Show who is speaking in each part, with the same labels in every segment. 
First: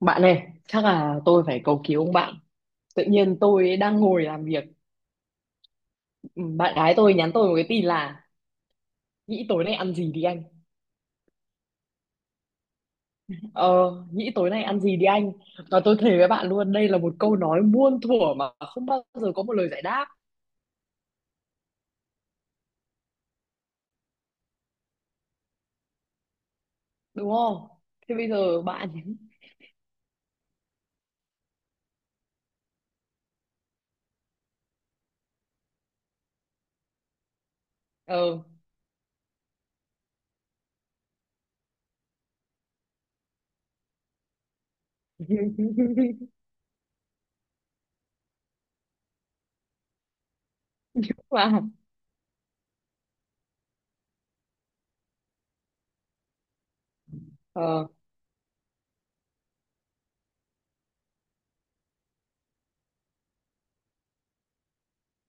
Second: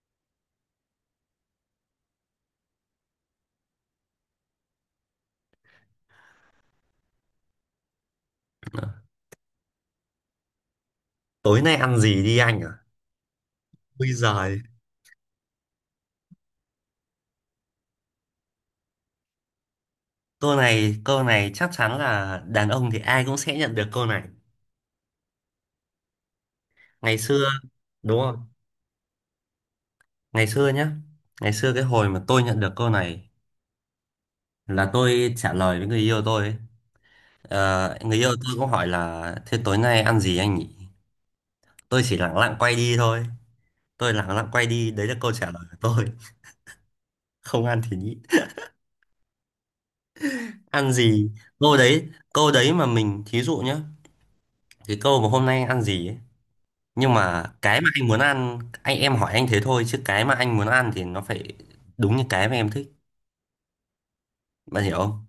Speaker 1: Bạn ơi, chắc là tôi phải cầu cứu ông bạn. Tự nhiên tôi đang ngồi làm việc, ừ, bạn gái tôi nhắn tôi một cái tin là nghĩ tối nay ăn gì đi anh.
Speaker 2: Tối nay ăn gì đi anh à?
Speaker 1: Ờ,
Speaker 2: Bây
Speaker 1: nghĩ
Speaker 2: giờ
Speaker 1: tối nay ăn gì đi anh. Và tôi thề với bạn luôn, đây là một câu nói muôn thuở mà không bao giờ có một lời giải đáp,
Speaker 2: câu này chắc chắn là đàn ông thì ai cũng sẽ nhận được câu này. Ngày
Speaker 1: đúng
Speaker 2: xưa
Speaker 1: không? Thế
Speaker 2: đúng
Speaker 1: bây
Speaker 2: không?
Speaker 1: giờ bạn
Speaker 2: Ngày xưa nhá. Ngày xưa cái hồi mà tôi nhận được câu này là tôi trả lời với người yêu tôi ấy. Ờ, người yêu
Speaker 1: ờ
Speaker 2: tôi cũng hỏi là thế tối nay ăn gì anh nhỉ? Tôi chỉ lẳng lặng quay đi thôi. Tôi lẳng lặng quay đi, đấy là câu trả lời của tôi. Không ăn thì nhịn. Ăn gì?
Speaker 1: mà
Speaker 2: Câu đấy mà mình thí dụ nhá. Cái câu mà hôm nay ăn gì ấy, nhưng mà cái
Speaker 1: ờ
Speaker 2: mà anh muốn ăn, anh em hỏi anh thế thôi chứ cái mà anh muốn ăn thì nó phải đúng như cái mà em thích, bạn hiểu không?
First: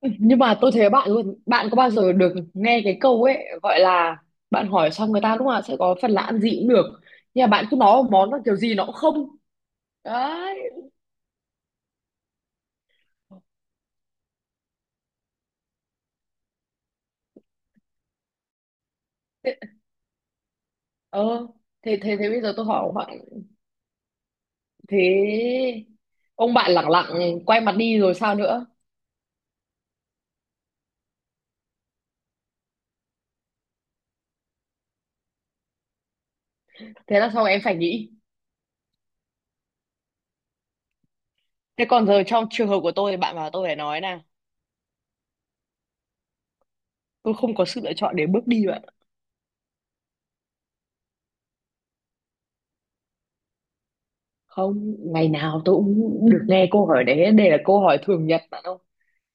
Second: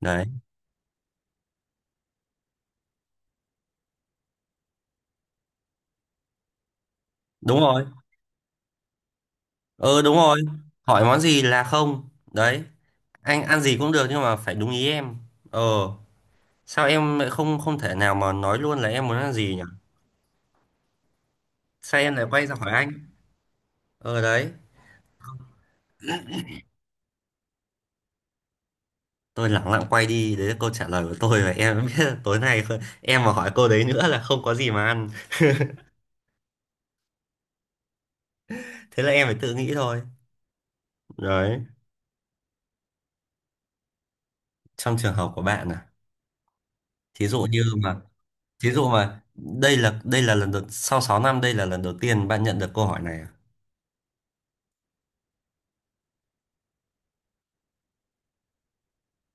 Speaker 2: Đấy.
Speaker 1: nhưng mà tôi thấy bạn luôn, bạn có bao giờ được nghe cái câu ấy gọi là bạn hỏi xong người ta lúc nào sẽ có phần là ăn gì cũng được. Nhưng mà
Speaker 2: Đúng
Speaker 1: bạn cứ
Speaker 2: rồi.
Speaker 1: nói một món là kiểu gì nó cũng không
Speaker 2: Ừ Đúng rồi.
Speaker 1: đấy.
Speaker 2: Hỏi món gì là không đấy. Anh ăn gì cũng được nhưng mà phải đúng ý em. Ờ, sao em lại không không thể nào mà nói luôn là em muốn ăn gì
Speaker 1: thế,
Speaker 2: nhỉ?
Speaker 1: ờ thế,
Speaker 2: Sao em
Speaker 1: thế
Speaker 2: lại
Speaker 1: thế bây
Speaker 2: quay
Speaker 1: giờ
Speaker 2: ra
Speaker 1: tôi
Speaker 2: hỏi
Speaker 1: hỏi ông.
Speaker 2: anh? Ờ đấy.
Speaker 1: Thế ông bạn lẳng lặng quay mặt đi rồi sao nữa?
Speaker 2: Tôi lẳng lặng quay đi, đấy là câu trả lời của tôi và em biết là tối nay không- em mà hỏi câu đấy nữa là không có gì mà ăn.
Speaker 1: Thế là xong em phải nghĩ.
Speaker 2: Thế là em phải tự nghĩ thôi. Đấy.
Speaker 1: Thế còn giờ trong trường hợp của tôi thì bạn bảo tôi phải nói nè,
Speaker 2: Trong trường hợp của bạn à? Thí
Speaker 1: tôi
Speaker 2: dụ
Speaker 1: không
Speaker 2: như
Speaker 1: có sự lựa
Speaker 2: mà,
Speaker 1: chọn để bước đi
Speaker 2: thí
Speaker 1: bạn
Speaker 2: dụ
Speaker 1: ạ.
Speaker 2: mà đây là lần đầu sau 6 năm, đây là lần đầu tiên bạn nhận được câu hỏi này à?
Speaker 1: Không ngày nào tôi cũng được nghe câu hỏi đấy, đây là câu hỏi thường nhật bạn ạ.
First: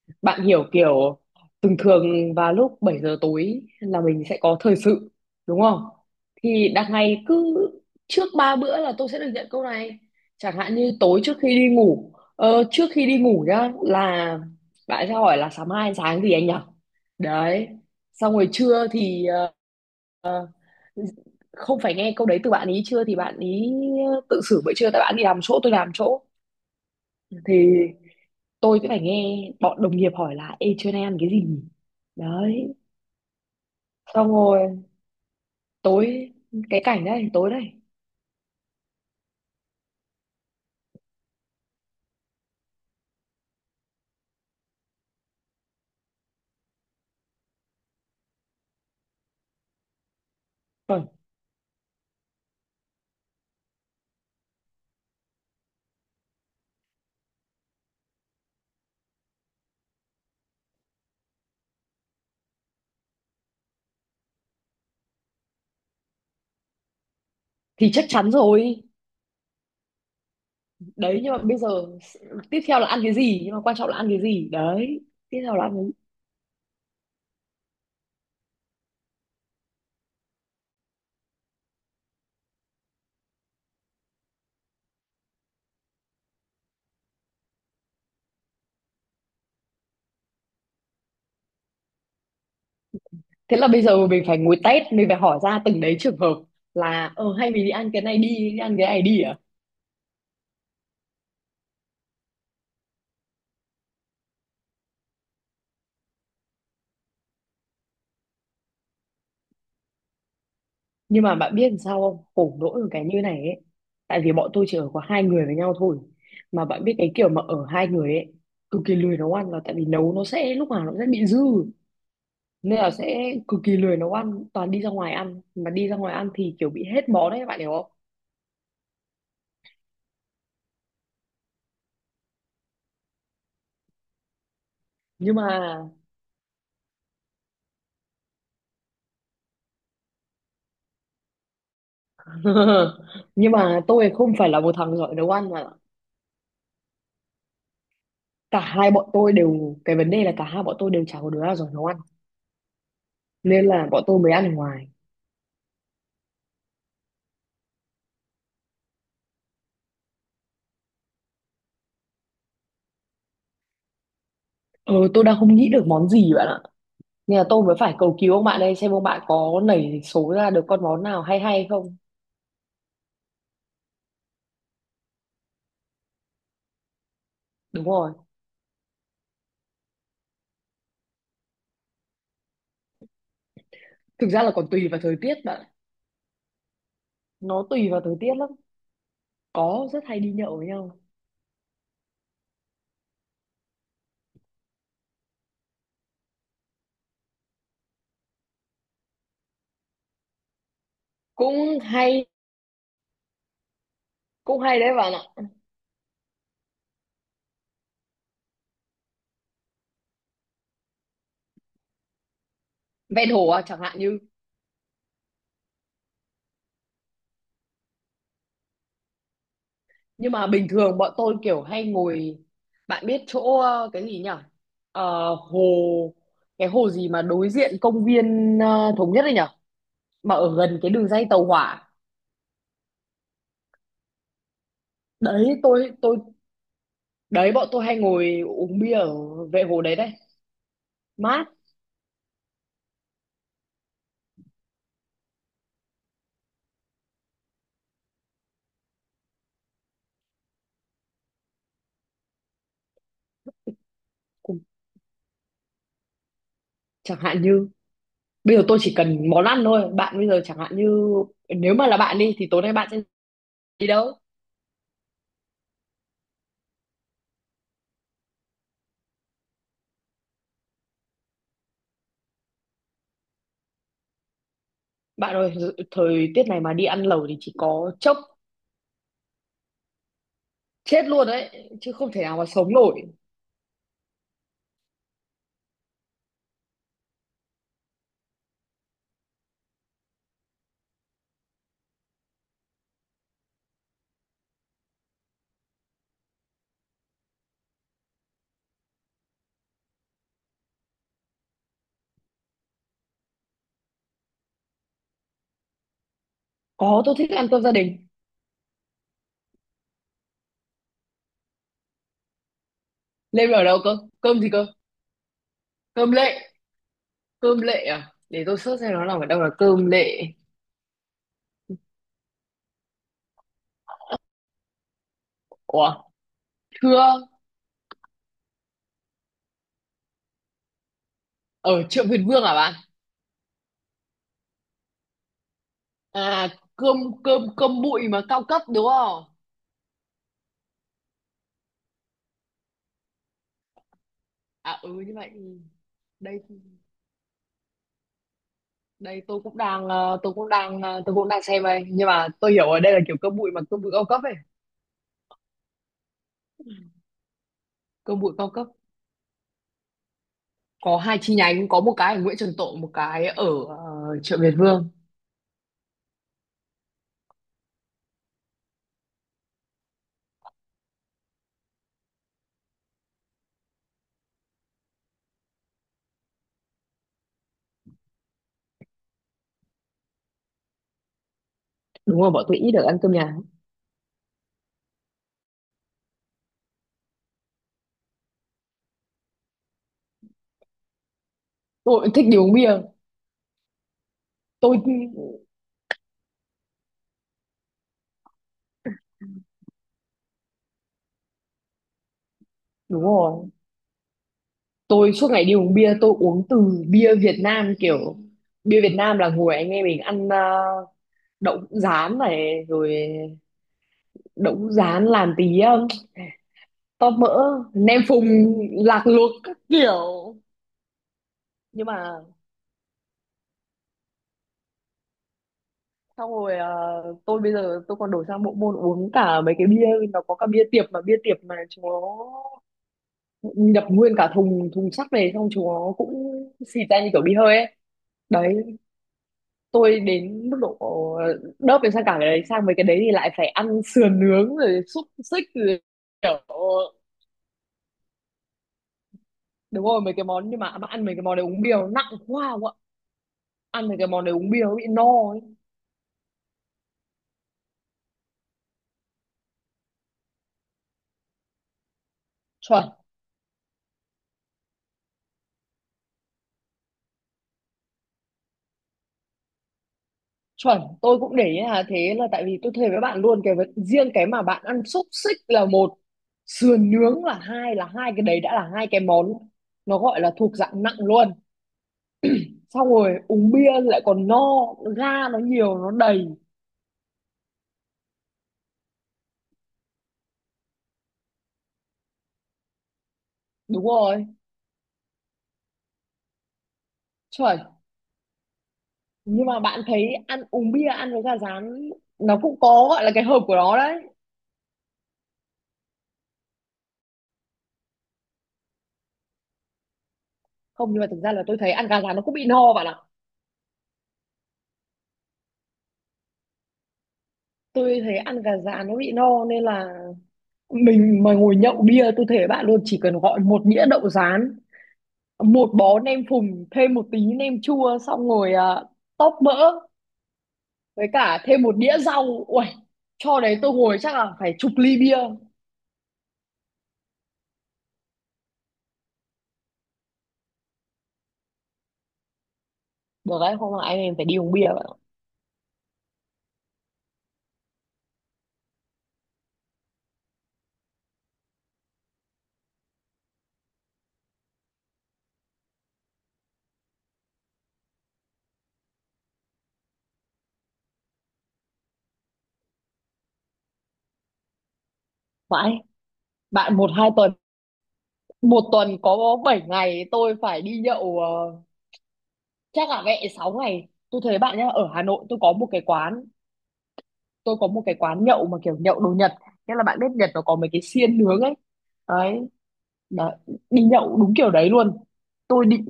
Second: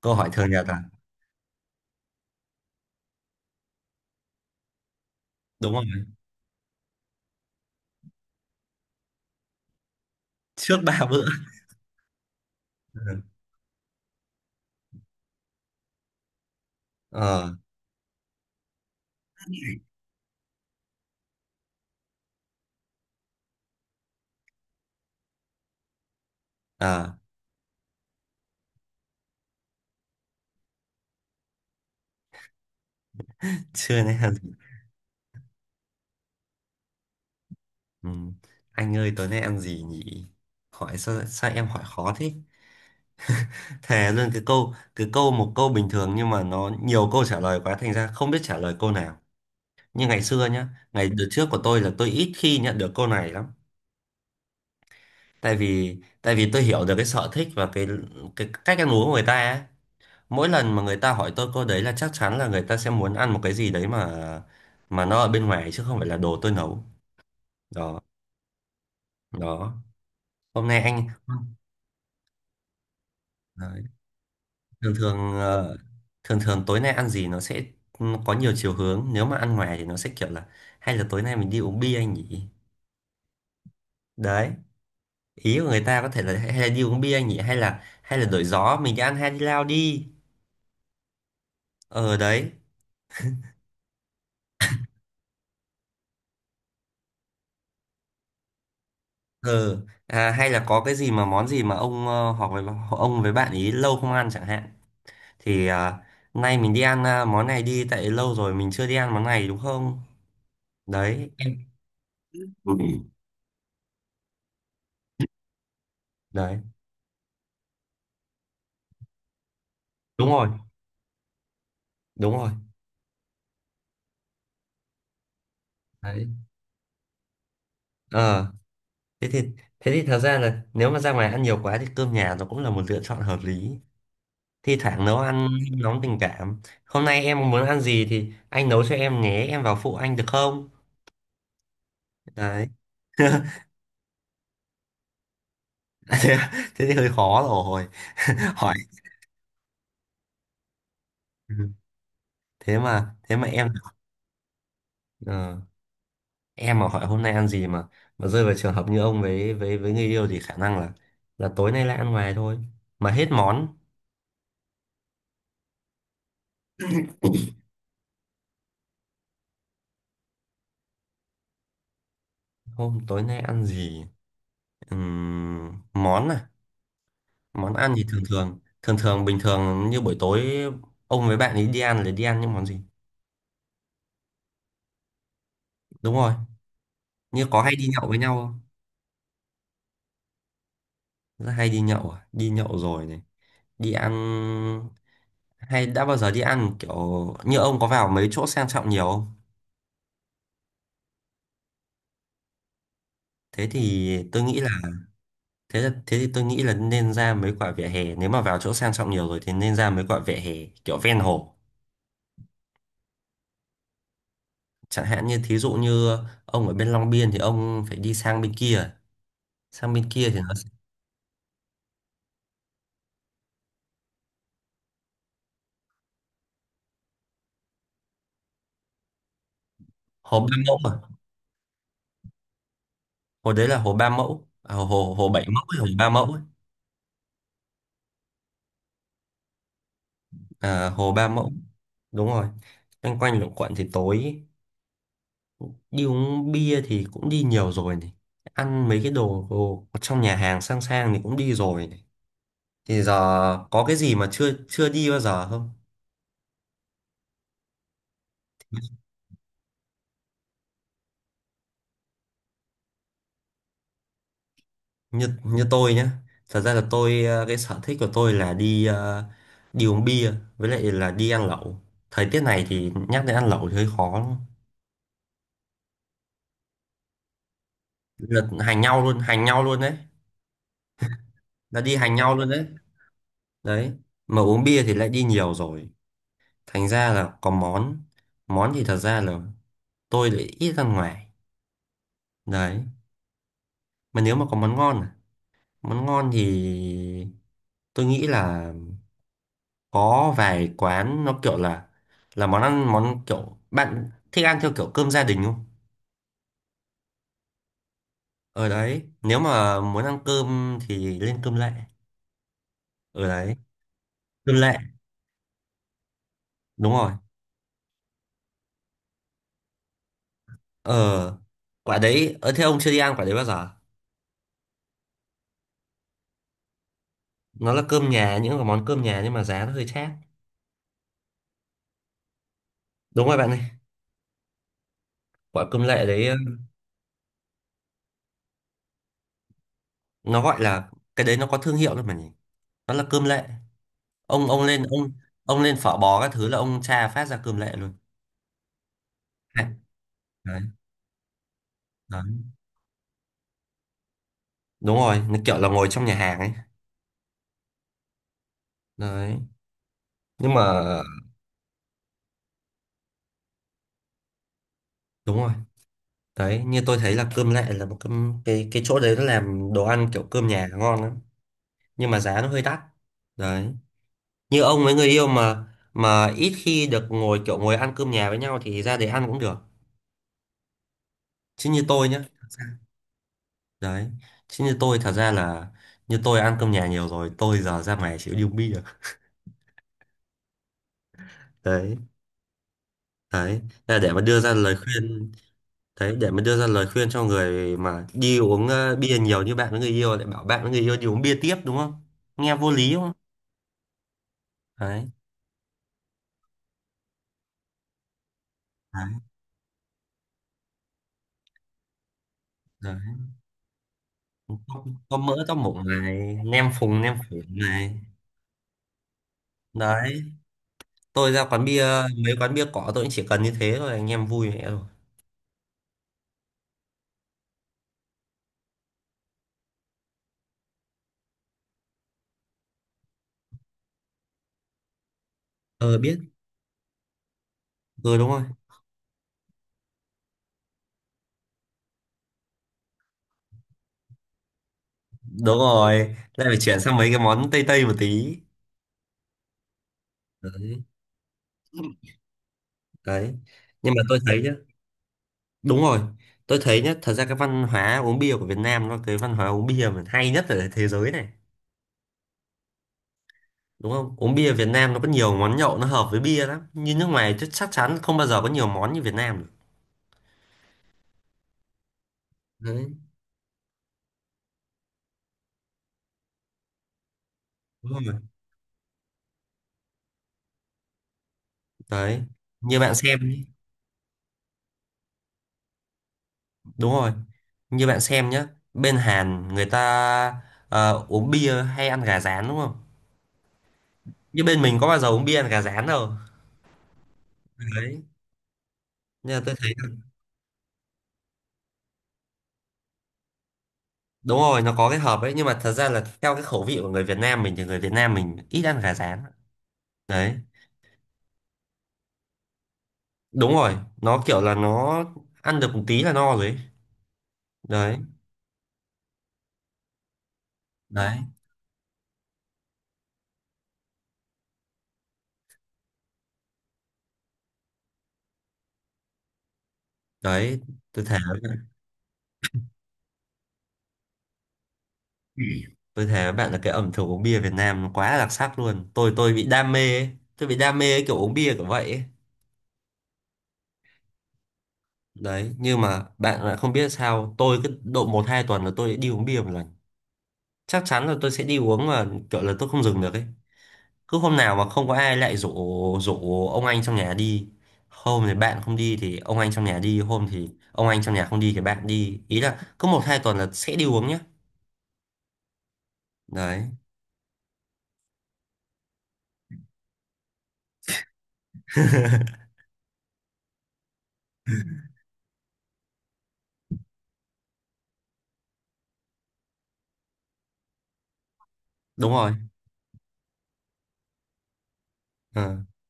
Speaker 2: Câu hỏi
Speaker 1: Bạn
Speaker 2: thường
Speaker 1: hiểu
Speaker 2: nhật à?
Speaker 1: kiểu thường thường vào lúc 7 giờ tối là mình sẽ có thời sự, đúng
Speaker 2: Đúng
Speaker 1: không?
Speaker 2: không?
Speaker 1: Thì đằng ngày cứ trước ba bữa là tôi sẽ được nhận câu này. Chẳng hạn
Speaker 2: Trước
Speaker 1: như
Speaker 2: ba
Speaker 1: tối
Speaker 2: bữa
Speaker 1: trước khi đi ngủ, trước khi đi
Speaker 2: Ừ.
Speaker 1: ngủ nhá, là bạn sẽ hỏi là sáng mai ăn sáng gì anh nhỉ.
Speaker 2: Ờ.
Speaker 1: Đấy. Xong rồi trưa thì không phải nghe câu đấy từ bạn ý, trưa thì bạn ý tự xử bữa trưa, tại bạn đi làm chỗ tôi làm chỗ,
Speaker 2: À,
Speaker 1: thì tôi sẽ phải nghe bọn đồng nghiệp hỏi là ê trưa nay ăn cái gì nhỉ? Đấy.
Speaker 2: trưa nay
Speaker 1: Xong
Speaker 2: ăn gì?
Speaker 1: rồi tối, cái cảnh đấy tối đấy.
Speaker 2: Ừ. Anh ơi tối nay ăn gì nhỉ? Hỏi sao sao em hỏi khó thế? Thề luôn, cái câu một câu bình thường nhưng mà nó nhiều câu trả lời quá thành ra không biết trả lời câu nào. Như ngày xưa nhá,
Speaker 1: Rồi
Speaker 2: ngày đợt trước của tôi là tôi ít khi nhận được câu này lắm, tại vì tôi hiểu được cái sở thích và cái cách ăn uống của người ta ấy. Mỗi lần mà người ta hỏi tôi câu đấy là chắc chắn là người ta sẽ muốn ăn một cái gì đấy mà nó ở bên ngoài chứ không phải là đồ tôi nấu.
Speaker 1: thì
Speaker 2: Đó.
Speaker 1: chắc chắn rồi.
Speaker 2: Đó. Hôm nay anh
Speaker 1: Đấy nhưng mà bây giờ tiếp theo là ăn cái gì, nhưng mà quan
Speaker 2: đấy.
Speaker 1: trọng là ăn cái gì
Speaker 2: Thường
Speaker 1: đấy,
Speaker 2: thường
Speaker 1: tiếp theo là ăn
Speaker 2: ờ,
Speaker 1: cái gì.
Speaker 2: thường thường tối nay ăn gì nó sẽ có nhiều chiều hướng, nếu mà ăn ngoài thì nó sẽ kiểu là hay là tối nay mình đi uống bia anh nhỉ. Đấy. Ý của người ta có thể là hay là đi uống bia anh nhỉ, hay là đổi gió mình đi ăn hai đi lao đi. Ờ đấy.
Speaker 1: Thế là bây giờ mình phải ngồi test, mình phải hỏi ra từng đấy trường hợp, là ờ hay mình đi ăn cái này đi, đi ăn cái này đi à.
Speaker 2: Ừ. À, hay là có cái gì mà món gì mà ông ờ, hoặc là ông với bạn ý lâu không ăn chẳng hạn, thì à, nay mình đi ăn à, món này đi, tại lâu rồi mình chưa đi ăn món này đúng không?
Speaker 1: Nhưng
Speaker 2: Đấy
Speaker 1: mà
Speaker 2: em.
Speaker 1: bạn biết làm sao không, khổ nỗi một cái
Speaker 2: Ừ.
Speaker 1: như này ấy, tại vì bọn tôi chỉ ở có hai người với nhau thôi.
Speaker 2: Đấy.
Speaker 1: Mà bạn biết cái kiểu mà ở hai người ấy cực kỳ lười nấu ăn, là tại vì nấu nó
Speaker 2: Đúng rồi.
Speaker 1: sẽ lúc nào nó cũng sẽ bị dư,
Speaker 2: đúng rồi
Speaker 1: nên là sẽ cực kỳ lười nấu ăn, toàn đi ra ngoài ăn. Mà đi ra ngoài
Speaker 2: Đấy.
Speaker 1: ăn thì kiểu bị hết món đấy, bạn hiểu không.
Speaker 2: Ờ. thế thì Thế thì thật ra là nếu mà ra ngoài ăn nhiều quá thì cơm nhà nó cũng là một lựa chọn hợp lý. Thi thoảng nấu
Speaker 1: Nhưng
Speaker 2: ăn
Speaker 1: mà
Speaker 2: nóng tình cảm, hôm nay em muốn ăn gì thì anh nấu cho em nhé, em vào phụ anh được không? Đấy.
Speaker 1: nhưng mà tôi không phải là một thằng giỏi nấu ăn mà.
Speaker 2: Thế, thế thì hơi khó rồi.
Speaker 1: Cả
Speaker 2: Hỏi.
Speaker 1: hai bọn tôi đều, cái vấn đề là cả hai bọn tôi đều chả có đứa
Speaker 2: Ừ.
Speaker 1: nào giỏi nấu ăn,
Speaker 2: Thế mà
Speaker 1: nên
Speaker 2: em
Speaker 1: là bọn tôi mới ăn ở ngoài.
Speaker 2: ờ, em mà hỏi hôm nay ăn gì mà rơi vào trường hợp như ông với người yêu thì khả năng là tối nay lại ăn ngoài thôi mà hết món.
Speaker 1: Ờ, tôi đang không nghĩ được món gì bạn ạ, nên là tôi mới phải cầu cứu ông bạn đây, xem ông bạn có nảy số ra được con món nào hay hay không.
Speaker 2: Hôm tối nay ăn gì? Món à? Món
Speaker 1: Đúng
Speaker 2: ăn thì
Speaker 1: rồi,
Speaker 2: thường thường bình thường như buổi tối ông với bạn ấy đi ăn là đi ăn những món gì?
Speaker 1: thực ra là còn tùy vào thời tiết bạn ạ.
Speaker 2: Đúng rồi. Như có
Speaker 1: Nó
Speaker 2: hay đi
Speaker 1: tùy vào
Speaker 2: nhậu
Speaker 1: thời
Speaker 2: với
Speaker 1: tiết
Speaker 2: nhau
Speaker 1: lắm.
Speaker 2: không?
Speaker 1: Có, rất hay đi nhậu với nhau.
Speaker 2: Rất hay đi nhậu à? Đi nhậu rồi này. Đi ăn. Hay đã bao giờ đi ăn kiểu như ông có vào mấy chỗ sang trọng nhiều không?
Speaker 1: Cũng hay,
Speaker 2: thế thì tôi
Speaker 1: cũng
Speaker 2: nghĩ
Speaker 1: hay đấy bạn ạ.
Speaker 2: Thế là, thế thì tôi nghĩ là nên ra mấy quả vỉa hè, nếu mà vào chỗ sang trọng nhiều rồi thì nên ra mấy quả vỉa hè kiểu ven hồ.
Speaker 1: Ven hồ à, chẳng hạn như
Speaker 2: Chẳng hạn như thí dụ như ông ở bên Long Biên thì ông phải đi sang bên kia, sang bên kia
Speaker 1: nhưng
Speaker 2: thì
Speaker 1: mà
Speaker 2: nó
Speaker 1: bình
Speaker 2: sẽ-
Speaker 1: thường bọn tôi kiểu hay ngồi, bạn biết chỗ cái gì nhỉ? Hồ, cái hồ gì mà đối diện công viên Thống Nhất đấy nhỉ, mà
Speaker 2: Hồ Ba
Speaker 1: ở
Speaker 2: Mẫu
Speaker 1: gần cái đường
Speaker 2: à?
Speaker 1: ray tàu hỏa
Speaker 2: Hồ đấy là hồ Ba Mẫu à, hồ hồ Bảy
Speaker 1: đấy.
Speaker 2: Mẫu hay hồ
Speaker 1: tôi
Speaker 2: Ba
Speaker 1: tôi
Speaker 2: Mẫu ấy.
Speaker 1: đấy, bọn tôi hay ngồi uống bia ở vệ hồ đấy đấy.
Speaker 2: À, hồ Ba
Speaker 1: Mát.
Speaker 2: Mẫu. Đúng rồi. Loanh quanh luẩn quẩn thì tối đi uống bia thì cũng đi nhiều rồi này, ăn mấy cái đồ, đồ trong nhà hàng sang sang thì cũng đi rồi này, thì giờ có cái gì mà chưa
Speaker 1: Cũng,
Speaker 2: chưa đi bao giờ không?
Speaker 1: chẳng hạn như bây giờ tôi chỉ cần món ăn thôi bạn. Bây giờ chẳng hạn như nếu mà là bạn đi thì tối nay bạn sẽ đi đâu?
Speaker 2: Như như tôi nhá, thật ra là tôi ờ, cái sở thích của tôi là đi ờ, đi uống bia với lại là đi ăn lẩu. Thời tiết này thì nhắc đến ăn lẩu thì hơi khó lắm.
Speaker 1: Bạn ơi, thời tiết này mà đi ăn lẩu thì chỉ có chốc
Speaker 2: Là hành nhau luôn, hành nhau luôn đấy.
Speaker 1: chết luôn đấy
Speaker 2: Là
Speaker 1: chứ
Speaker 2: đi
Speaker 1: không
Speaker 2: hành
Speaker 1: thể
Speaker 2: nhau
Speaker 1: nào mà
Speaker 2: luôn đấy.
Speaker 1: sống nổi.
Speaker 2: Đấy. Mà uống bia thì lại đi nhiều rồi, thành ra là có món, thì thật ra là tôi lại ít ăn ngoài. Đấy. Mà nếu mà có món ngon à, món ngon thì tôi nghĩ là có vài quán nó kiểu là món ăn món kiểu bạn thích ăn theo kiểu cơm gia đình không?
Speaker 1: Có, tôi thích ăn cơm gia đình.
Speaker 2: Ở đấy nếu mà muốn ăn cơm thì lên cơm lệ. Ở
Speaker 1: Lê
Speaker 2: đấy
Speaker 1: ở đâu cơ, cơm gì
Speaker 2: cơm
Speaker 1: cơ?
Speaker 2: lệ.
Speaker 1: Cơm lệ.
Speaker 2: Đúng rồi.
Speaker 1: Cơm lệ à, để tôi search xem nó nằm ở đâu là cơm lệ.
Speaker 2: Ờ. Quả đấy ở thế ông chưa đi ăn quả đấy bao giờ?
Speaker 1: Ủa, thưa,
Speaker 2: Nó là cơm nhà, những cái món cơm nhà nhưng mà giá nó hơi chát.
Speaker 1: ở chợ Việt Vương à bạn?
Speaker 2: Đúng rồi bạn ơi. Quả cơm lệ đấy.
Speaker 1: À, cơm cơm cơm bụi mà cao cấp đúng không?
Speaker 2: Nó gọi là cái đấy nó có thương hiệu đấy mà nhỉ. Nó là cơm lệ. Ông
Speaker 1: À
Speaker 2: lên
Speaker 1: ừ, như vậy thì
Speaker 2: phở bò các
Speaker 1: đây,
Speaker 2: thứ là ông tra phát ra cơm lệ luôn.
Speaker 1: đây tôi cũng
Speaker 2: Đấy,
Speaker 1: đang tôi cũng đang tôi cũng đang xem đây, nhưng mà
Speaker 2: đấy.
Speaker 1: tôi hiểu ở đây là kiểu cơm bụi, mà cơm bụi cao cấp ấy.
Speaker 2: Đúng rồi, nó kiểu là ngồi trong nhà hàng ấy.
Speaker 1: Cơm bụi cao cấp,
Speaker 2: Đấy nhưng mà
Speaker 1: có hai chi nhánh, có một cái ở Nguyễn Trần Tộ, một cái ở chợ Việt Vương.
Speaker 2: đúng rồi. Đấy, như tôi thấy là cơm lệ là một cái chỗ đấy nó làm đồ ăn kiểu cơm nhà ngon lắm, nhưng mà giá nó hơi đắt. Đấy. Như ông với người yêu mà ít khi được ngồi kiểu ngồi ăn cơm nhà với nhau thì ra để ăn cũng được, chứ như tôi nhá
Speaker 1: Đúng rồi, bọn
Speaker 2: thật
Speaker 1: tôi ít
Speaker 2: ra-
Speaker 1: được ăn cơm nhà.
Speaker 2: Đấy. Chứ như tôi thật ra là như tôi ăn cơm nhà nhiều rồi, tôi giờ ra ngoài chịu điêu bia. Đấy.
Speaker 1: Tôi cũng thích đi uống bia.
Speaker 2: Đấy. Thế là để mà đưa ra lời
Speaker 1: Tôi,
Speaker 2: khuyên. Đấy, để mình đưa ra lời khuyên cho người mà đi uống ờ, bia nhiều như bạn với người yêu lại bảo bạn với người yêu đi uống bia tiếp đúng không? Nghe vô lý
Speaker 1: đúng
Speaker 2: không?
Speaker 1: rồi,
Speaker 2: Đấy,
Speaker 1: tôi suốt ngày đi uống bia, tôi uống từ bia Việt Nam kiểu, bia Việt
Speaker 2: đấy,
Speaker 1: Nam là ngồi anh em mình ăn đậu hũ rán này, rồi
Speaker 2: đấy.
Speaker 1: đậu hũ
Speaker 2: Có,
Speaker 1: rán
Speaker 2: có mỡ
Speaker 1: làm
Speaker 2: có
Speaker 1: tí,
Speaker 2: mủ này, nem phùng
Speaker 1: tóp
Speaker 2: nem phổi
Speaker 1: mỡ,
Speaker 2: này.
Speaker 1: nem phùng, lạc luộc các
Speaker 2: Đấy,
Speaker 1: kiểu.
Speaker 2: tôi ra quán bia,
Speaker 1: Nhưng mà
Speaker 2: mấy quán bia cỏ tôi cũng chỉ cần như thế thôi, anh em vui mẹ rồi.
Speaker 1: xong rồi tôi bây giờ tôi còn đổi sang bộ môn uống cả mấy cái bia, nó có cả bia tiệp, mà bia tiệp mà chúng nó nhập nguyên cả thùng thùng sắt về, xong chúng nó
Speaker 2: Ờ
Speaker 1: cũng
Speaker 2: biết,
Speaker 1: xịt ra như kiểu bia hơi ấy.
Speaker 2: ừ đúng rồi.
Speaker 1: Đấy, tôi đến mức độ đớp đến sang cả cái đấy, sang mấy cái đấy thì lại phải ăn sườn nướng rồi xúc xích
Speaker 2: Đúng
Speaker 1: rồi
Speaker 2: rồi,
Speaker 1: kiểu.
Speaker 2: lại phải chuyển sang mấy cái món Tây Tây một tí.
Speaker 1: Đúng rồi mấy cái món, nhưng
Speaker 2: Đấy,
Speaker 1: mà ăn mấy cái món đấy uống bia nó nặng quá không ạ.
Speaker 2: đấy.
Speaker 1: Ăn
Speaker 2: Nhưng
Speaker 1: mấy
Speaker 2: mà
Speaker 1: cái
Speaker 2: tôi
Speaker 1: món đấy
Speaker 2: thấy nhá,
Speaker 1: uống bia nó bị no ấy.
Speaker 2: đúng rồi, tôi thấy nhá, thật ra cái văn hóa uống bia của Việt Nam nó cái văn hóa uống bia mà hay nhất ở thế giới này,
Speaker 1: Chuẩn,
Speaker 2: đúng không? Uống bia Việt Nam nó có nhiều món nhậu nó hợp với bia lắm, như nước ngoài chứ chắc chắn không bao giờ có nhiều món như Việt Nam được.
Speaker 1: chuẩn tôi cũng để ý là thế, là tại vì tôi thề
Speaker 2: Đấy,
Speaker 1: với bạn luôn cái riêng cái mà bạn ăn xúc xích là một, sườn nướng là hai, là
Speaker 2: đúng
Speaker 1: hai
Speaker 2: rồi.
Speaker 1: cái đấy đã là hai cái món nó gọi là thuộc dạng nặng luôn.
Speaker 2: Đấy, như
Speaker 1: Xong
Speaker 2: bạn xem,
Speaker 1: rồi
Speaker 2: nhé.
Speaker 1: uống bia lại còn no, ga nó nhiều nó đầy.
Speaker 2: Đúng rồi, như bạn xem nhá, bên Hàn người ta ờ, uống bia hay ăn gà rán đúng không?
Speaker 1: Đúng rồi,
Speaker 2: Như bên mình có bao giờ uống bia ăn gà rán đâu.
Speaker 1: chuẩn.
Speaker 2: Đấy. Nhưng mà
Speaker 1: Nhưng
Speaker 2: tôi
Speaker 1: mà
Speaker 2: thấy
Speaker 1: bạn thấy ăn uống bia ăn với gà rán, nó cũng có gọi là cái hợp của nó đấy.
Speaker 2: đúng rồi, nó có cái hợp ấy, nhưng mà thật ra là theo cái khẩu vị của người Việt Nam mình thì người Việt Nam mình ít ăn gà rán. Đấy.
Speaker 1: Không nhưng mà thực ra là tôi thấy ăn gà rán nó cũng bị no bạn ạ.
Speaker 2: Đúng rồi. Nó kiểu là nó ăn được một tí là no rồi ấy. Đấy.
Speaker 1: Tôi thấy ăn gà rán nó bị no, nên là
Speaker 2: Đấy.
Speaker 1: mình mà ngồi nhậu bia, tôi thể bạn luôn chỉ cần gọi một đĩa đậu rán, một bó nem phùng, thêm một tí nem chua, xong ngồi uh, tóp mỡ,
Speaker 2: Đấy. Tôi
Speaker 1: với
Speaker 2: thề với
Speaker 1: cả thêm
Speaker 2: bạn.
Speaker 1: một đĩa rau uầy cho đấy, tôi ngồi chắc là phải chục ly bia.
Speaker 2: Tôi thề với bạn là cái ẩm thực uống bia Việt Nam nó quá là đặc sắc luôn, tôi bị đam mê ấy. Tôi bị đam mê cái kiểu uống bia kiểu vậy ấy.
Speaker 1: Được đấy, không là anh em phải đi uống bia bạn ạ.
Speaker 2: Đấy. Nhưng mà bạn lại không biết sao, tôi cứ độ một hai tuần là tôi đi uống bia một lần. Chắc chắn là tôi sẽ đi uống mà kiểu là tôi không dừng được ấy. Cứ hôm nào mà không có ai lại rủ, ông anh trong nhà đi, hôm thì bạn không đi thì ông anh trong nhà đi, hôm thì ông anh trong nhà không đi thì bạn đi, ý là cứ một hai tuần là sẽ đi uống nhá.
Speaker 1: Mãi
Speaker 2: Đấy.
Speaker 1: bạn, một hai tuần. Một tuần có 7 ngày, tôi phải đi nhậu, chắc là mẹ 6 ngày. Tôi thấy bạn nhá, ở Hà Nội tôi có một cái quán, tôi có một cái quán nhậu mà kiểu nhậu đồ Nhật, nghĩa là bạn biết Nhật nó có mấy cái xiên nướng ấy.
Speaker 2: Đúng rồi.
Speaker 1: Đấy, đó. Đi nhậu đúng kiểu đấy luôn.
Speaker 2: Ờ.
Speaker 1: Tôi định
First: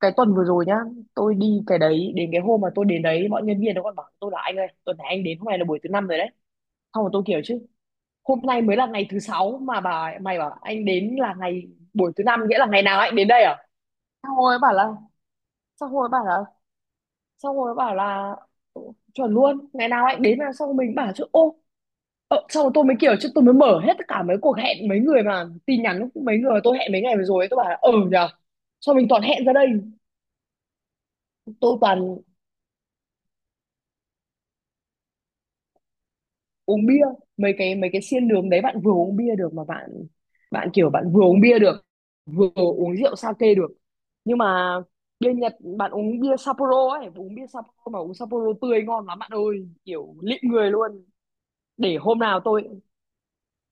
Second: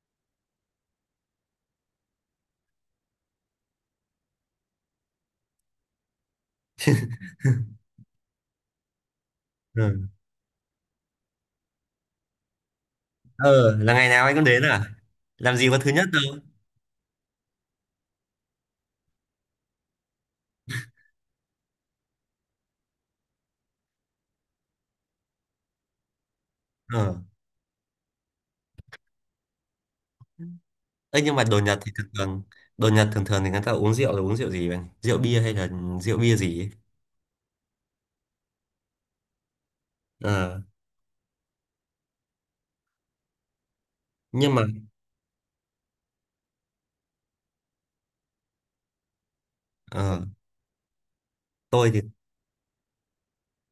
Speaker 1: cái tuần vừa rồi nhá, tôi đi cái đấy, đến cái hôm mà tôi đến đấy, mọi nhân viên nó còn bảo tôi là anh ơi, tuần này anh đến hôm nay là buổi thứ năm rồi đấy. Xong rồi tôi kiểu chứ, hôm nay mới là ngày thứ sáu mà
Speaker 2: Ừ.
Speaker 1: bà mày bảo anh đến là ngày, buổi thứ năm, nghĩa là ngày nào anh đến đây à.
Speaker 2: Ờ là ngày nào anh
Speaker 1: Xong
Speaker 2: cũng
Speaker 1: rồi
Speaker 2: đến
Speaker 1: bảo
Speaker 2: à?
Speaker 1: là
Speaker 2: Làm gì có thứ
Speaker 1: xong
Speaker 2: nhất
Speaker 1: rồi bảo
Speaker 2: đâu.
Speaker 1: là Xong rồi bảo là: "Ừ, chuẩn luôn, ngày nào anh đến". Là xong rồi mình bảo chứ ô, xong rồi tôi mới kiểu chứ, tôi mới mở hết tất cả mấy cuộc hẹn mấy người mà tin mấy người mà tôi hẹn mấy
Speaker 2: Ờ
Speaker 1: ngày vừa rồi ấy, tôi bảo là ừ nhờ, xong mình toàn hẹn ra đây.
Speaker 2: ấy nhưng mà đồ
Speaker 1: Tôi
Speaker 2: Nhật thì
Speaker 1: toàn
Speaker 2: thường thường, đồ Nhật thường thường thì người ta uống rượu là uống rượu gì vậy? Rượu bia hay là rượu bia gì ấy?
Speaker 1: uống bia mấy cái, mấy cái xiên đường đấy bạn, vừa uống bia được mà bạn.
Speaker 2: ờ
Speaker 1: Bạn kiểu bạn vừa uống bia được, vừa uống rượu sake được. Nhưng
Speaker 2: nhưng mà
Speaker 1: mà bia Nhật bạn uống bia Sapporo ấy, uống bia Sapporo mà uống Sapporo tươi ngon lắm bạn ơi, kiểu
Speaker 2: ờ
Speaker 1: lịm người luôn.
Speaker 2: tôi
Speaker 1: Để
Speaker 2: thì
Speaker 1: hôm nào tôi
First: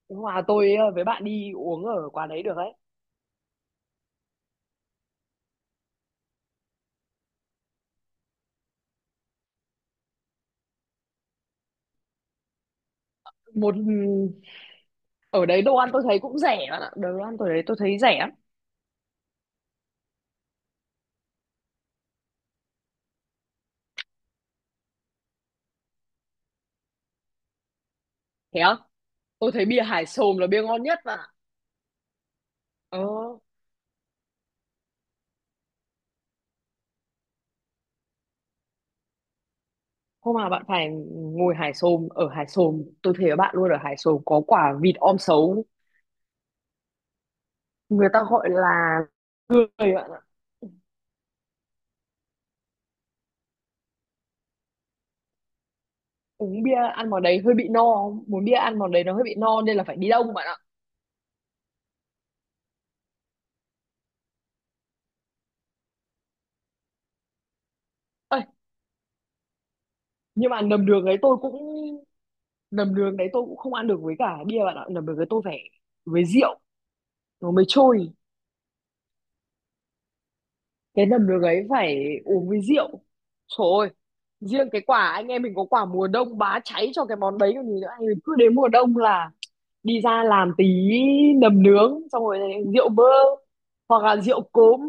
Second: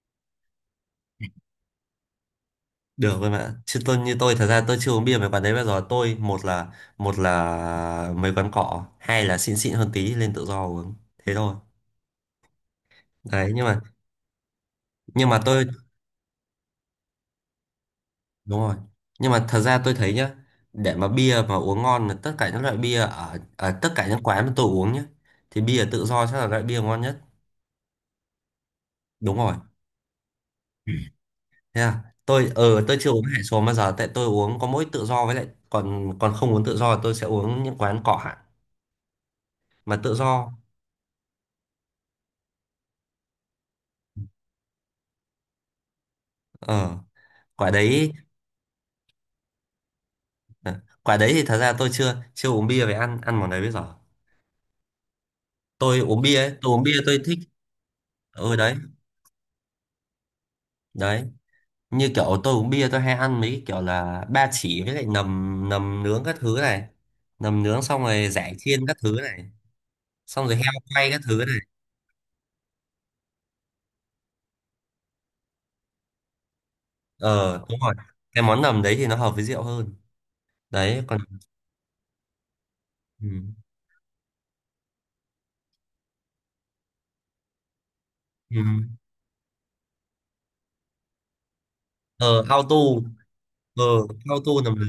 Speaker 1: Hòa tôi với bạn đi uống ở quán đấy được đấy.
Speaker 2: được rồi bạn. Chứ tôi, như tôi thật ra tôi chưa uống bia mấy quán đấy bao giờ. Tôi một là mấy quán cọ, hai là xịn xịn hơn tí lên tự do uống. Thế thôi. Đấy
Speaker 1: Một ừ,
Speaker 2: nhưng mà
Speaker 1: ở đấy
Speaker 2: tôi
Speaker 1: đồ ăn tôi thấy cũng rẻ bạn ạ. Đồ ăn tôi đấy tôi thấy rẻ lắm.
Speaker 2: đúng rồi. Nhưng mà thật ra tôi thấy nhá, để mà bia mà uống ngon là tất cả những loại bia ở tất cả những quán mà tôi uống nhá thì bia tự do chắc là loại bia ngon nhất.
Speaker 1: Thế không?
Speaker 2: Đúng
Speaker 1: Tôi
Speaker 2: rồi.
Speaker 1: thấy bia Hải Xồm là bia ngon nhất bạn ạ.
Speaker 2: Thế à? Tôi tôi
Speaker 1: Ờ,
Speaker 2: chưa uống hải số bao giờ, tại tôi uống có mỗi tự do với lại còn còn không uống tự do tôi sẽ uống những quán cọ hẳn mà tự
Speaker 1: hôm nào
Speaker 2: do.
Speaker 1: bạn phải ngồi Hải Xồm, ở Hải Xồm, tôi thấy bạn luôn ở Hải Xồm có quả vịt om sấu,
Speaker 2: Ờ quả
Speaker 1: người
Speaker 2: đấy.
Speaker 1: ta gọi là, người bạn ạ.
Speaker 2: À, quả đấy thì thật ra tôi chưa chưa uống bia về ăn ăn món đấy bây giờ. Tôi uống bia ấy,
Speaker 1: Uống
Speaker 2: tôi
Speaker 1: bia
Speaker 2: uống bia
Speaker 1: ăn
Speaker 2: tôi
Speaker 1: món
Speaker 2: thích.
Speaker 1: đấy hơi bị no, muốn bia
Speaker 2: Ừ đấy.
Speaker 1: ăn món đấy nó hơi bị no nên là phải đi đông bạn ạ.
Speaker 2: Đấy như kiểu tôi uống bia tôi hay ăn mấy cái kiểu là ba chỉ với lại nầm nầm nướng các thứ này, nầm nướng xong rồi
Speaker 1: Ê,
Speaker 2: giải chiên các thứ này, xong
Speaker 1: nhưng
Speaker 2: rồi
Speaker 1: mà
Speaker 2: heo
Speaker 1: nầm đường
Speaker 2: quay
Speaker 1: đấy
Speaker 2: các
Speaker 1: tôi
Speaker 2: thứ
Speaker 1: cũng,
Speaker 2: này.
Speaker 1: nầm đường đấy tôi cũng không ăn được với cả bia bạn ạ, nầm đường đấy tôi phải với rượu nó
Speaker 2: Ờ
Speaker 1: mới
Speaker 2: đúng rồi,
Speaker 1: trôi.
Speaker 2: cái món nầm đấy thì nó hợp với rượu hơn. Đấy
Speaker 1: Cái
Speaker 2: còn
Speaker 1: nấm nước ấy phải uống với rượu.
Speaker 2: ừ.
Speaker 1: Trời ơi, riêng cái quả anh em mình có quả mùa đông bá cháy cho cái món đấy còn gì nữa, anh mình cứ đến
Speaker 2: Ừ.
Speaker 1: mùa đông là đi ra làm tí nấm nướng, xong rồi
Speaker 2: Ờ ao
Speaker 1: rượu
Speaker 2: tu.
Speaker 1: bơ,
Speaker 2: Ờ
Speaker 1: hoặc là
Speaker 2: ao
Speaker 1: rượu
Speaker 2: tu nầm
Speaker 1: cốm,
Speaker 2: nướng,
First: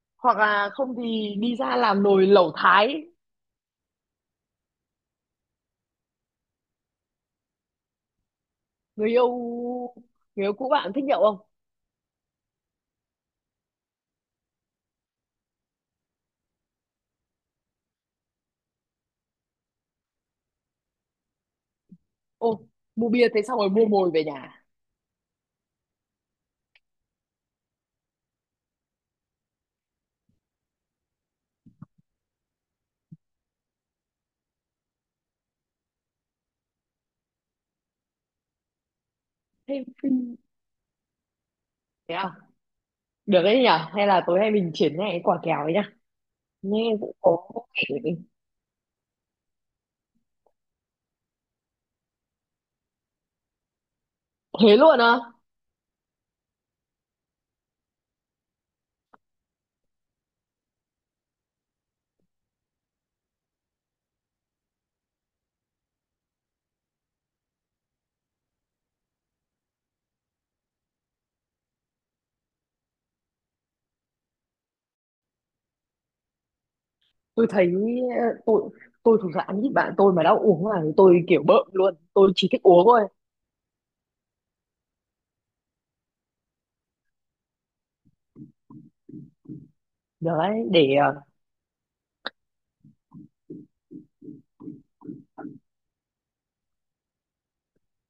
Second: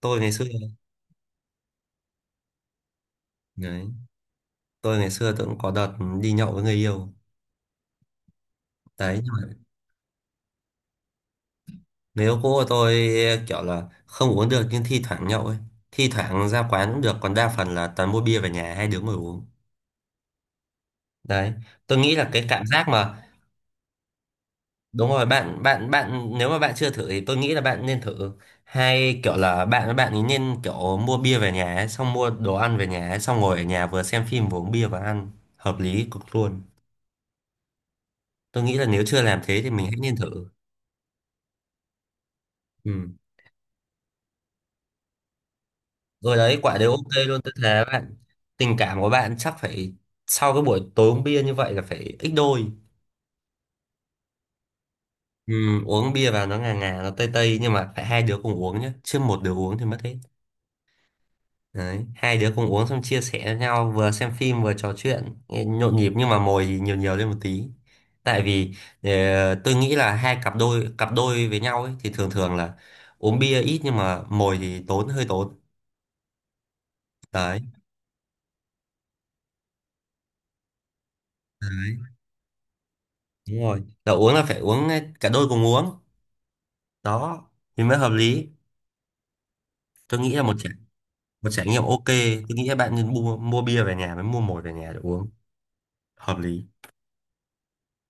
Speaker 2: tôi ngày
Speaker 1: hoặc
Speaker 2: xưa.
Speaker 1: là không thì đi ra làm nồi lẩu thái.
Speaker 2: Đấy tôi ngày xưa tôi cũng có đợt đi nhậu với người yêu.
Speaker 1: Người
Speaker 2: Đấy
Speaker 1: yêu, người yêu cũ bạn thích nhậu không?
Speaker 2: người yêu cũ của tôi kiểu là không uống được nhưng thi thoảng nhậu ấy, thi thoảng ra quán cũng được còn đa phần là toàn mua bia về nhà hai đứa ngồi uống. Đấy tôi nghĩ là cái
Speaker 1: Ô,
Speaker 2: cảm giác
Speaker 1: mua
Speaker 2: mà
Speaker 1: bia thế xong rồi mua mồi về nhà,
Speaker 2: đúng rồi bạn, bạn nếu mà bạn chưa thử thì tôi nghĩ là bạn nên thử, hay kiểu là bạn với bạn ấy nên kiểu mua bia về nhà ấy, xong mua đồ ăn về nhà ấy, xong ngồi ở nhà vừa xem phim vừa uống bia và ăn. Hợp lý cực luôn. Tôi nghĩ là nếu chưa làm thế thì
Speaker 1: thêm
Speaker 2: mình hãy nên
Speaker 1: phim.
Speaker 2: thử.
Speaker 1: Thế à?
Speaker 2: Ừ.
Speaker 1: Được đấy nhở, hay là tối nay mình triển khai cái quả kèo ấy nhá.
Speaker 2: Rồi đấy quả đều
Speaker 1: Nghe
Speaker 2: ok
Speaker 1: cũng có
Speaker 2: luôn, tôi thề
Speaker 1: vẻ,
Speaker 2: bạn. Tình cảm của bạn chắc phải sau cái buổi tối uống bia như vậy là phải ít đôi.
Speaker 1: thế luôn á?
Speaker 2: Ừ, uống bia vào nó ngà ngà nó tây tây nhưng mà phải hai đứa cùng uống nhé, chứ một đứa uống thì mất hết. Đấy hai đứa cùng uống xong chia sẻ với nhau, vừa xem phim vừa trò chuyện nghe nhộn nhịp, nhưng mà mồi thì nhiều nhiều lên một tí. Tại vì tôi nghĩ là hai cặp đôi với nhau ấy, thì thường thường là uống bia ít nhưng mà mồi thì tốn hơi tốn.
Speaker 1: Tôi
Speaker 2: Đấy.
Speaker 1: thấy ờ, tôi tôi thực ra ăn ít bạn, tôi mà đã uống là tôi kiểu bợm luôn,
Speaker 2: Đấy.
Speaker 1: tôi chỉ thích uống thôi.
Speaker 2: Đúng rồi. Là uống là phải uống cả đôi cùng uống. Đó thì mới hợp lý. Tôi nghĩ là một ừ
Speaker 1: Đấy,
Speaker 2: trải,
Speaker 1: để
Speaker 2: một trải nghiệm ok. Tôi nghĩ là bạn nên mua mua bia về nhà mới mua mồi về nhà để uống. Hợp lý.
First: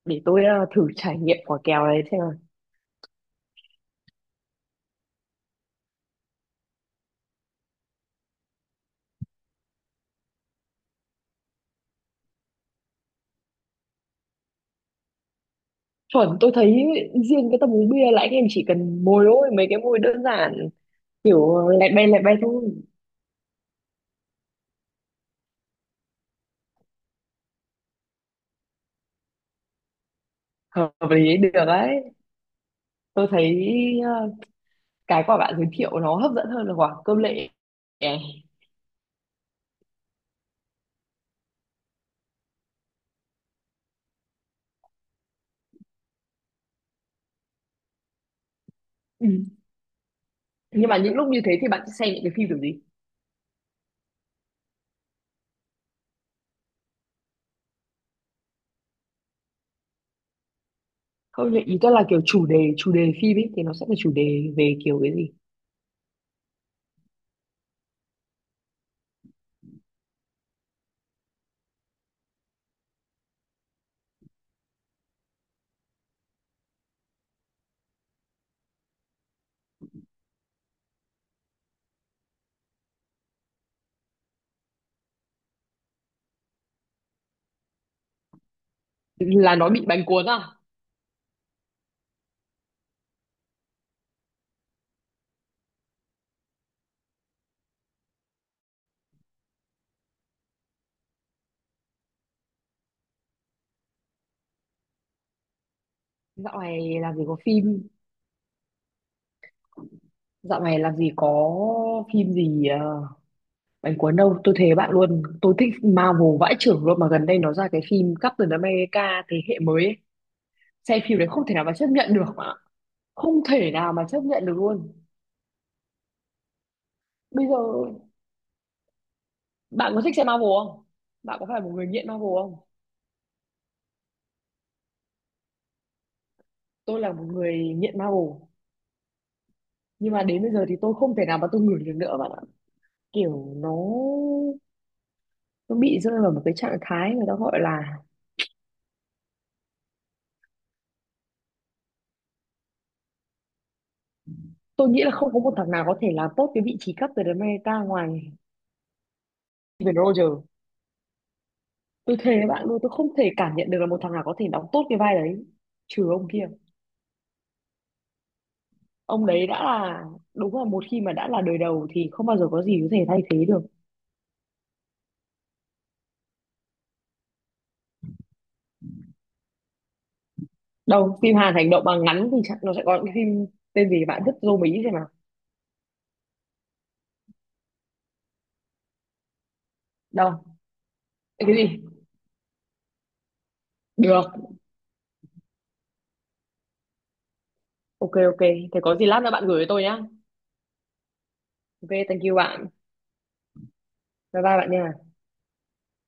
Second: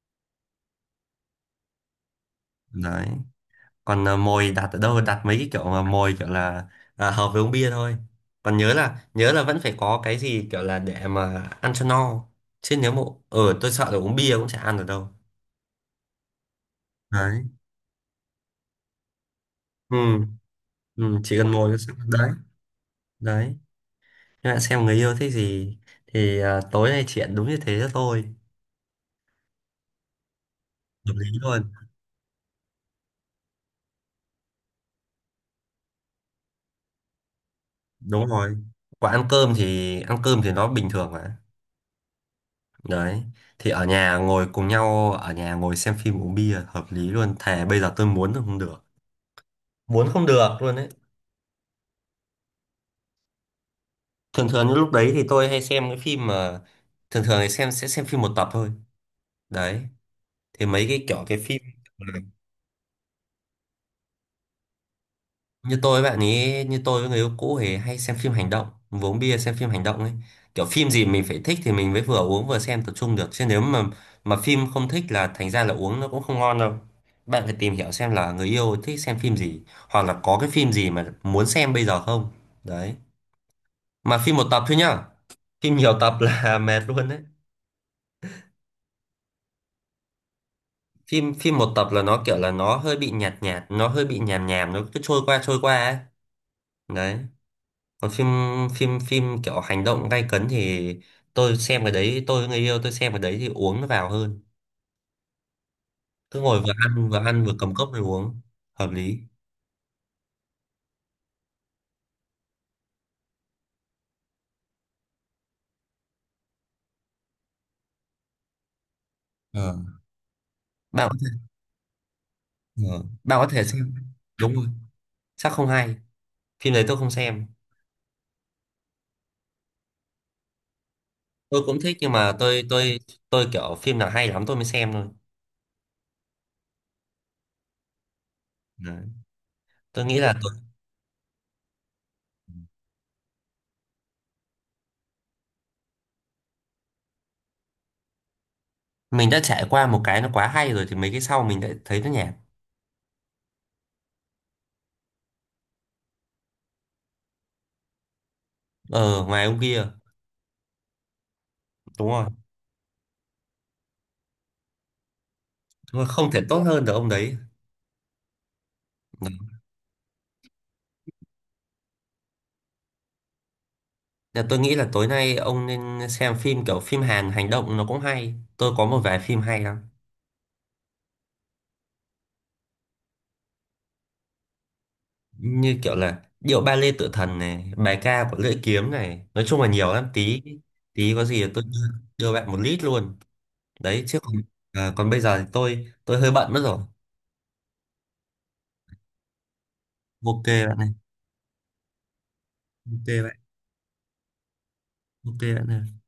Speaker 1: để tôi thử trải nghiệm quả kèo này xem nào.
Speaker 2: Đấy còn à, mồi đặt ở đâu, đặt mấy cái kiểu mà mồi kiểu là à, hợp với uống bia thôi, còn nhớ là vẫn phải có cái gì kiểu là để mà ăn cho no. Chứ nếu mà ở tôi sợ là uống bia cũng chả ăn được đâu.
Speaker 1: Chuẩn tôi thấy
Speaker 2: Đấy
Speaker 1: riêng cái tầm uống bia là anh em chỉ cần mồi thôi, mấy cái mồi đơn
Speaker 2: ừ,
Speaker 1: giản,
Speaker 2: ừ chỉ cần
Speaker 1: kiểu
Speaker 2: mồi là
Speaker 1: lẹt
Speaker 2: đấy.
Speaker 1: bay thôi.
Speaker 2: Đấy các bạn xem người yêu thích gì thì à, tối nay chuyện đúng như thế thôi.
Speaker 1: Hợp
Speaker 2: Hợp lý
Speaker 1: lý, được
Speaker 2: luôn.
Speaker 1: đấy. Tôi thấy ờ, cái quả bạn giới thiệu nó hấp dẫn hơn là quả cơm lệ.
Speaker 2: Đúng rồi. Còn ăn cơm thì nó bình thường mà. Đấy thì ở nhà ngồi cùng nhau, ở nhà ngồi xem phim uống bia hợp lý luôn, thề bây giờ tôi muốn là không được,
Speaker 1: Ừ.
Speaker 2: muốn không được luôn đấy.
Speaker 1: Nhưng mà những lúc như thế thì bạn sẽ xem những cái phim kiểu gì?
Speaker 2: Thường thường những lúc đấy thì tôi hay xem cái phim mà thường thường thì xem sẽ xem phim một tập thôi. Đấy thì mấy cái kiểu cái
Speaker 1: Không,
Speaker 2: phim
Speaker 1: ý tôi là kiểu chủ đề, chủ đề phim ấy thì nó sẽ là chủ đề về kiểu cái gì?
Speaker 2: như tôi với bạn ấy, như tôi với người yêu cũ thì hay xem phim hành động, vừa uống bia xem phim hành động ấy. Kiểu phim gì mình phải thích thì mình mới vừa uống vừa xem tập trung được, chứ nếu mà phim không thích là thành ra là uống nó cũng không ngon đâu. Bạn phải tìm hiểu xem là người yêu thích xem phim gì, hoặc là có cái phim gì mà muốn xem bây giờ không. Đấy mà phim một tập thôi nhá, phim nhiều tập là mệt luôn đấy.
Speaker 1: Là nó bị bánh cuốn à?
Speaker 2: Phim phim một tập là nó kiểu là nó hơi bị nhạt nhạt, nó hơi bị nhàm nhàm, nó cứ trôi qua ấy. Đấy còn phim, phim kiểu hành động gay cấn thì tôi xem cái đấy, tôi với người yêu tôi xem cái đấy thì uống nó vào hơn. Cứ
Speaker 1: Dạo
Speaker 2: ngồi vừa
Speaker 1: này
Speaker 2: ăn
Speaker 1: làm gì có
Speaker 2: vừa cầm
Speaker 1: phim,
Speaker 2: cốc rồi uống. Hợp lý.
Speaker 1: dạo này làm gì có phim gì bánh cuốn đâu, tôi thề bạn luôn tôi thích Marvel vãi chưởng luôn, mà gần đây nó ra cái phim Captain America thế hệ
Speaker 2: ờ
Speaker 1: mới ấy. Xem
Speaker 2: Bạn có
Speaker 1: phim đấy
Speaker 2: thể,
Speaker 1: không thể nào mà chấp nhận được,
Speaker 2: ờ, bạn
Speaker 1: không
Speaker 2: có thể
Speaker 1: thể nào
Speaker 2: xem.
Speaker 1: mà chấp nhận
Speaker 2: Đúng
Speaker 1: được
Speaker 2: rồi,
Speaker 1: luôn.
Speaker 2: chắc không hay, phim đấy tôi không
Speaker 1: Bây
Speaker 2: xem.
Speaker 1: giờ bạn có thích xem Marvel không? Bạn có phải
Speaker 2: Tôi
Speaker 1: một
Speaker 2: cũng
Speaker 1: người
Speaker 2: thích
Speaker 1: nghiện
Speaker 2: nhưng
Speaker 1: Marvel
Speaker 2: mà
Speaker 1: không?
Speaker 2: tôi tôi kiểu phim nào hay lắm tôi mới xem thôi.
Speaker 1: Tôi là một người nghiện Marvel.
Speaker 2: Đấy. Tôi
Speaker 1: Nhưng
Speaker 2: nghĩ
Speaker 1: mà
Speaker 2: là
Speaker 1: đến
Speaker 2: tôi,
Speaker 1: bây giờ thì tôi không thể nào mà tôi ngửi được nữa bạn ạ, kiểu nó bị rơi vào một cái trạng thái người ta gọi là,
Speaker 2: mình đã trải qua một cái nó quá hay rồi thì mấy cái sau mình lại thấy nó nhạt.
Speaker 1: tôi nghĩ là không có một thằng nào có thể làm tốt cái vị trí cấp từ đến America ngoài
Speaker 2: Ờ ngoài ông kia.
Speaker 1: Steven Roger.
Speaker 2: Đúng
Speaker 1: Tôi
Speaker 2: rồi.
Speaker 1: thề với bạn luôn tôi không thể cảm nhận được là một thằng nào có thể đóng tốt cái vai đấy,
Speaker 2: Đúng
Speaker 1: trừ
Speaker 2: rồi,
Speaker 1: ông
Speaker 2: không thể
Speaker 1: kia.
Speaker 2: tốt hơn được ông đấy.
Speaker 1: Ông đấy đã là, đúng là một khi mà đã là đời đầu thì không bao giờ có gì có thể thay thế được.
Speaker 2: Dạ, tôi nghĩ là tối nay ông nên xem phim kiểu phim Hàn hành động nó cũng hay. Tôi có một vài phim hay lắm.
Speaker 1: Đâu, phim Hàn hành động mà ngắn thì chắc nó sẽ có những phim tên gì, bạn thích dô Mỹ xem nào.
Speaker 2: Như kiểu là Điệu Ba Lê tự thần này, Bài Ca Của Lưỡi Kiếm này. Nói chung là nhiều lắm. Tí
Speaker 1: Đâu,
Speaker 2: tí có gì
Speaker 1: cái
Speaker 2: tôi đưa,
Speaker 1: gì?
Speaker 2: đưa bạn một lít luôn. Đấy chứ
Speaker 1: Được,
Speaker 2: còn, à, còn bây giờ thì tôi hơi bận mất rồi.
Speaker 1: ok ok, thế có gì lát nữa bạn gửi cho tôi nhá.
Speaker 2: Ok bạn này.
Speaker 1: Ok thank you bạn.
Speaker 2: Ok bạn.
Speaker 1: Bye bye bạn nha.
Speaker 2: Ok bạn này.